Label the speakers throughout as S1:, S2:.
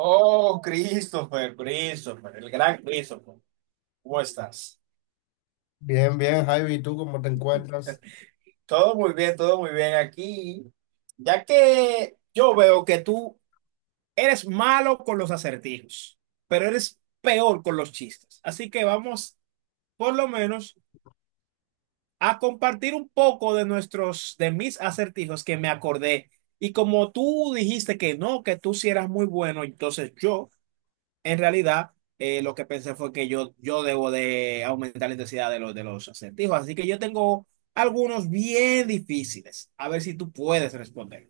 S1: Oh, Christopher, Christopher, el gran Christopher. ¿Cómo estás?
S2: Bien, bien, Javi, ¿y tú cómo te encuentras?
S1: Todo muy bien aquí. Ya que yo veo que tú eres malo con los acertijos, pero eres peor con los chistes. Así que vamos, por lo menos, a compartir un poco de mis acertijos que me acordé. Y como tú dijiste que no, que tú sí eras muy bueno, entonces yo. En realidad, lo que pensé fue que yo debo de aumentar la intensidad de los acertijos. Así que yo tengo algunos bien difíciles. A ver si tú puedes responder.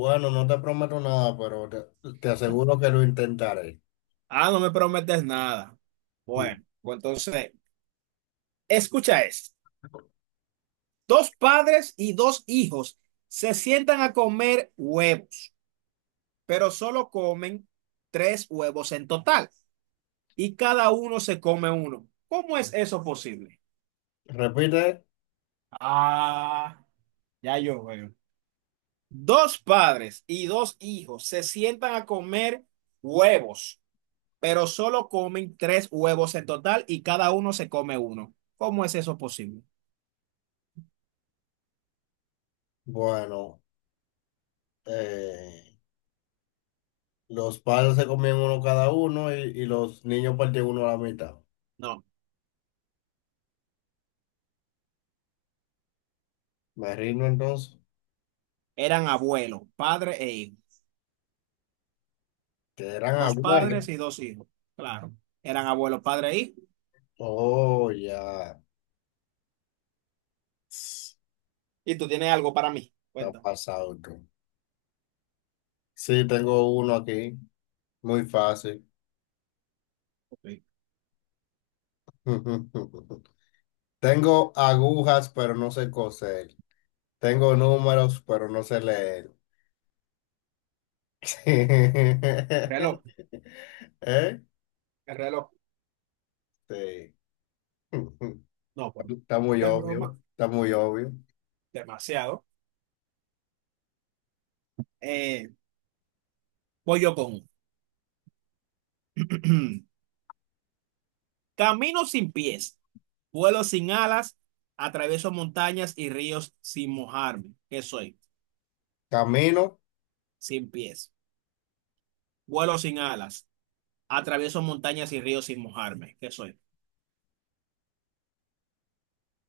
S2: Bueno, no te prometo nada, pero te aseguro que lo intentaré.
S1: Ah, no me prometes nada.
S2: Mm.
S1: Bueno, pues entonces, escucha esto. Dos padres y dos hijos se sientan a comer huevos, pero solo comen tres huevos en total y cada uno se come uno. ¿Cómo es eso posible?
S2: Repite,
S1: Ah, ya yo veo. Dos padres y dos hijos se sientan a comer huevos, pero solo comen tres huevos en total y cada uno se come uno. ¿Cómo es eso posible?
S2: bueno, eh, los padres se comían uno cada uno y los niños partían uno a la mitad.
S1: No,
S2: Me rindo entonces,
S1: eran abuelos, padre e hijo.
S2: que eran
S1: Dos
S2: abuelos.
S1: padres y dos hijos. Claro, eran abuelos, padre e hijo.
S2: Oh, ya, Ss,
S1: Y tú tienes algo para mí.
S2: está
S1: Cuéntame.
S2: pasado tú. Sí, tengo uno aquí, muy fácil.
S1: El
S2: Tengo agujas, pero no sé coser. Tengo números, pero no sé leer. ¿Eh?
S1: reloj, el reloj.
S2: Sí.
S1: No, pues,
S2: Está muy
S1: te
S2: obvio,
S1: broma.
S2: está muy obvio.
S1: Demasiado. Eh, voy yo con uno. Camino sin pies. Vuelo sin alas, atravieso montañas y ríos sin mojarme. ¿Qué soy?
S2: Camino,
S1: Sin pies. Vuelo sin alas, atravieso montañas y ríos sin mojarme. ¿Qué soy?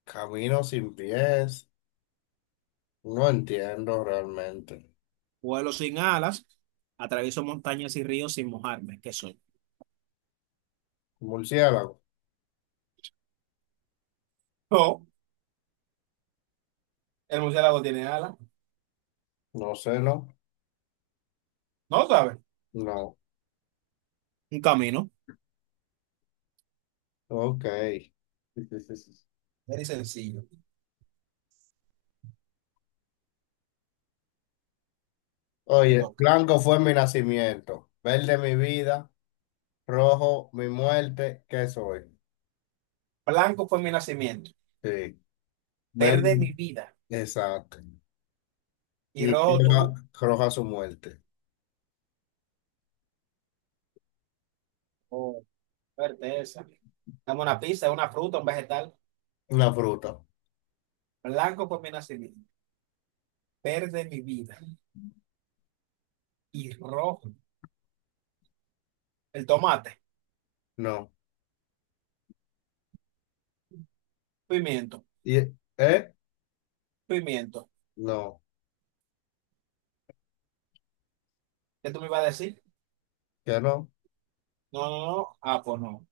S2: camino sin pies. No entiendo realmente.
S1: Vuelo sin alas, atravieso montañas y ríos sin mojarme. ¿Qué soy?
S2: Murciélago,
S1: No, el murciélago tiene alas.
S2: no sé, no,
S1: No sabes.
S2: no.
S1: Un camino.
S2: Ok.
S1: Muy sencillo. Te
S2: Oye,
S1: toca.
S2: blanco fue mi nacimiento, verde mi vida, rojo mi muerte, ¿qué soy?
S1: Blanco fue mi nacimiento.
S2: Sí, verde,
S1: Verde mi vida.
S2: exacto.
S1: Y
S2: Y
S1: rojo
S2: roja,
S1: tú.
S2: roja su muerte.
S1: Oh, fuerte esa. Dame una pista, una fruta, un vegetal.
S2: Una fruta,
S1: Blanco fue mi nacimiento. Verde mi vida. Y rojo. El tomate,
S2: no.
S1: pimiento,
S2: Y, ¿eh?
S1: pimiento.
S2: No,
S1: ¿Qué tú me ibas a decir?
S2: que no.
S1: No, no, no. Ah, pues no.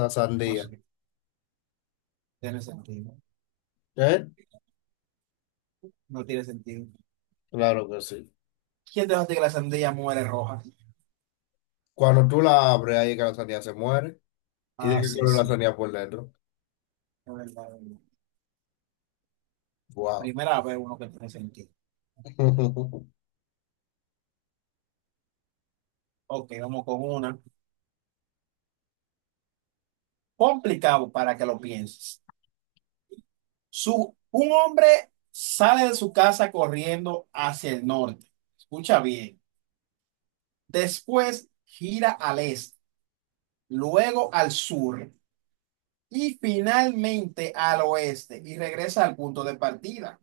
S2: La
S1: No
S2: sandía.
S1: sé. Tiene sentido.
S2: ¿Eh?
S1: No tiene sentido.
S2: Claro que sí.
S1: ¿Quién te dice que la sandía muere roja?
S2: Cuando tú la abres, ahí es que la sandía se muere. ¿Y de
S1: Ah,
S2: qué
S1: sí,
S2: color la
S1: sí.
S2: sandía por dentro?
S1: Es verdad, es verdad.
S2: Wow.
S1: Primera vez uno que tiene sentido. Ok, vamos con una. Complicado para que lo pienses. Un hombre sale de su casa corriendo hacia el norte. Escucha bien. Después gira al este, luego al sur y finalmente al oeste y regresa al punto de partida.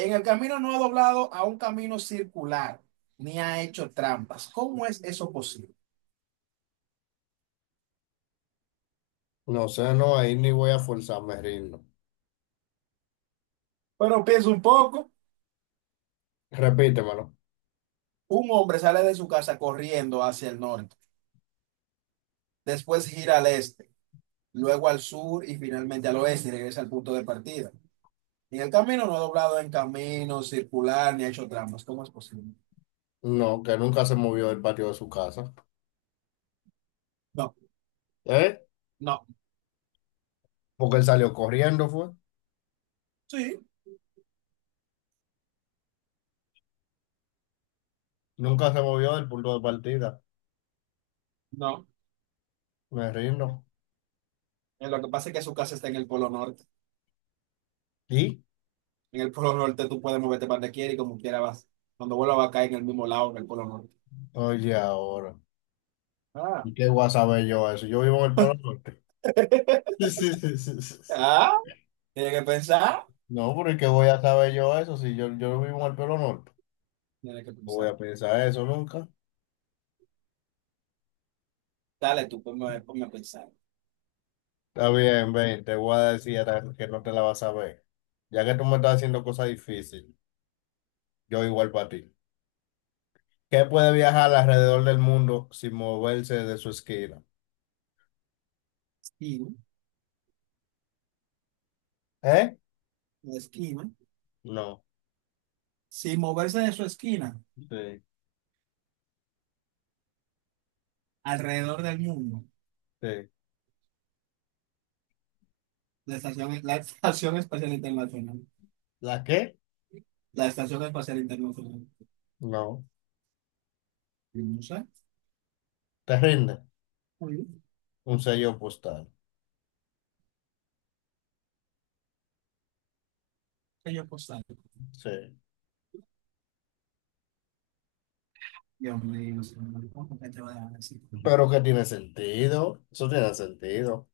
S1: En el camino no ha doblado a un camino circular ni ha hecho trampas. ¿Cómo es eso posible?
S2: No sé, no, ahí ni voy a forzarme rindo. Reírlo.
S1: Pero piensa un poco.
S2: Repítemelo.
S1: Un hombre sale de su casa corriendo hacia el norte, después gira al este, luego al sur y finalmente al oeste y regresa al punto de partida. En el camino no ha doblado en camino circular ni ha hecho trampas. ¿Cómo es posible?
S2: No, que nunca se movió del patio de su casa.
S1: No,
S2: ¿Eh?
S1: no,
S2: Porque él salió corriendo, fue.
S1: sí,
S2: Nunca se movió del punto de partida.
S1: no.
S2: Me rindo.
S1: Lo que pasa es que su casa está en el polo norte.
S2: ¿Y?
S1: En el Polo Norte tú puedes moverte para donde quieras y como quieras vas. Cuando vuelvas va a caer en el mismo lado que el Polo Norte.
S2: Oye, ahora.
S1: Ah,
S2: ¿Y qué voy a saber yo eso? Yo vivo en el Polo Norte.
S1: ah, tienes que pensar.
S2: No, porque ¿qué voy a saber yo eso? Si yo vivo en el Polo Norte,
S1: Tienes que
S2: no voy
S1: pensar.
S2: a pensar eso nunca.
S1: Dale, tú ponme, ponme a pensar.
S2: Está bien, ven, te voy a decir ahora que no te la vas a ver. Ya que tú me estás haciendo cosas difíciles, yo igual para ti. ¿Qué puede viajar alrededor del mundo sin moverse de su esquina?
S1: Esquina,
S2: ¿Eh?
S1: la esquina.
S2: No.
S1: Sin moverse de su esquina,
S2: Sí,
S1: alrededor del mundo.
S2: sí.
S1: La Estación Espacial Internacional.
S2: ¿La qué?
S1: La Estación Espacial Internacional.
S2: No.
S1: Y no sé.
S2: ¿Te rinde?
S1: Muy bien.
S2: Un sello postal.
S1: Que yo postal.
S2: Sí.
S1: Dios mío, señor, ¿cómo que te voy a dejar así?
S2: Pero que tiene sentido. Eso tiene sentido.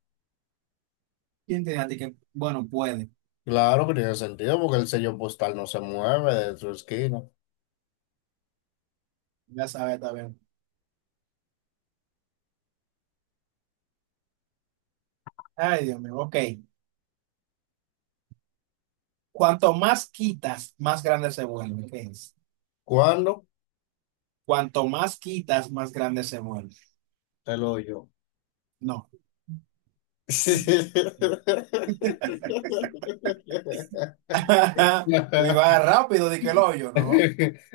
S1: ¿Quién te dice a ti que, bueno, puede?
S2: Claro que tiene sentido porque el sello postal no se mueve de su esquina.
S1: Ya sabes, está bien. Ay, Dios mío, ok. Cuanto más quitas, más grande se vuelve. ¿Qué es?
S2: ¿Cuándo?
S1: Cuanto más quitas, más grande se vuelve.
S2: Te lo doy yo.
S1: No. Y
S2: Sí.
S1: va rápido, de que el hoyo, ¿no?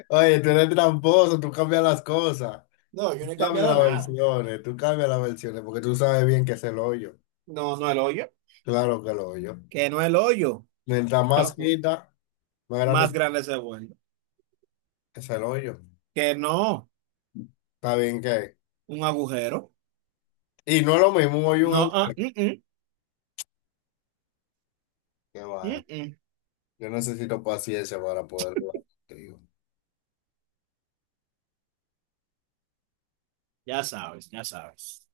S2: Oye, tú eres tramposo, tú cambias las cosas.
S1: No, yo
S2: Tú
S1: no he
S2: cambias
S1: cambiado
S2: las
S1: nada.
S2: versiones, tú cambias las versiones, porque tú sabes bien que es el hoyo.
S1: No, no el hoyo.
S2: Claro que el hoyo.
S1: Que no el hoyo.
S2: Mientras más quita, más grande
S1: Más
S2: es
S1: grande se vuelve.
S2: es el hoyo.
S1: Que no,
S2: Está bien que.
S1: un agujero.
S2: Y no es lo mismo un hoyo y un
S1: No, ah,
S2: agujero.
S1: mm, mm,
S2: Qué
S1: mm,
S2: vaina.
S1: mm.
S2: Yo necesito paciencia para poder jugar contigo.
S1: Ya sabes, ya sabes.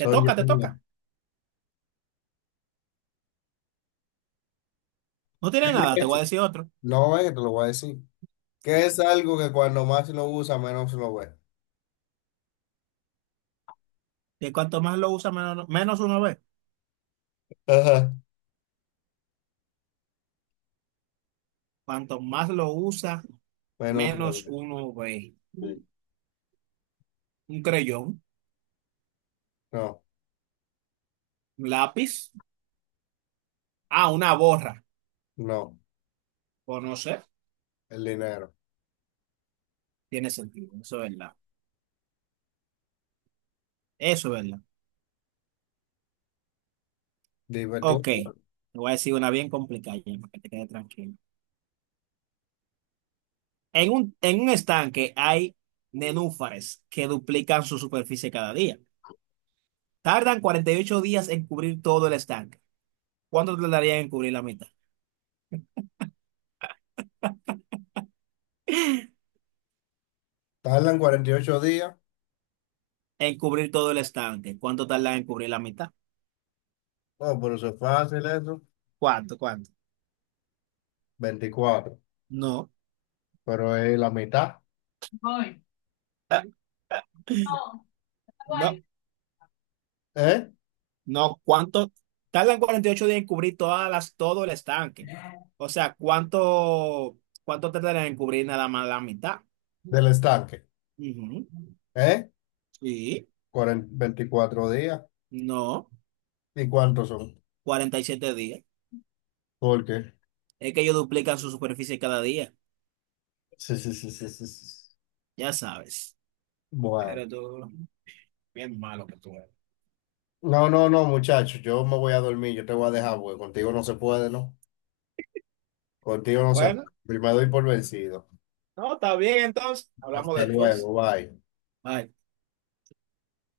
S1: Te
S2: yo.
S1: toca, te toca. No tiene nada, te voy a decir otro.
S2: No, es que te lo voy a decir, que
S1: Ok.
S2: es algo que cuando más lo usa, menos lo ve.
S1: Que cuanto más lo usa, menos uno ve.
S2: Ajá.
S1: Cuanto más lo usa,
S2: Menos lo
S1: menos
S2: ve.
S1: uno 20.
S2: Sí.
S1: Un creyón,
S2: No,
S1: un lápiz. Ah, una borra.
S2: no,
S1: O no sé.
S2: el dinero.
S1: Tiene sentido. Eso es verdad. Eso es verdad.
S2: Dime
S1: Ok.
S2: tú,
S1: Te voy a decir una bien complicada, ya, para que te quede tranquilo. En un estanque hay nenúfares que duplican su superficie cada día. Tardan 48 días en cubrir todo el estanque. ¿Cuánto tardarían en cubrir la mitad?
S2: tardan 48 días.
S1: En cubrir todo el estanque. ¿Cuánto tardan en cubrir la mitad?
S2: No, pero eso es fácil eso.
S1: ¿Cuánto? ¿Cuánto?
S2: Veinticuatro,
S1: No.
S2: pero es la mitad. Voy. No, voy.
S1: No.
S2: ¿Eh?
S1: No, ¿cuánto? Tardan 48 días en cubrir todo el estanque. O sea, ¿cuánto, cuánto tardan en cubrir nada más la mitad?
S2: Del estanque.
S1: Ujú.
S2: ¿Eh?
S1: Sí,
S2: 40 veinticuatro días.
S1: no,
S2: ¿Y cuántos son?
S1: 47 días.
S2: Porque,
S1: Es que ellos duplican su superficie cada día,
S2: sí, sí, sí, sí, sí, sí,
S1: ya sabes.
S2: bueno.
S1: Pero tú, bien malo que tú eres.
S2: No, no, no, muchachos, yo me voy a dormir, yo te voy a dejar, porque contigo no se puede, ¿no? Contigo, José,
S1: Bueno,
S2: me doy por vencido.
S1: no, está bien entonces. Hablamos
S2: Hasta
S1: después.
S2: luego, bye.
S1: Bye.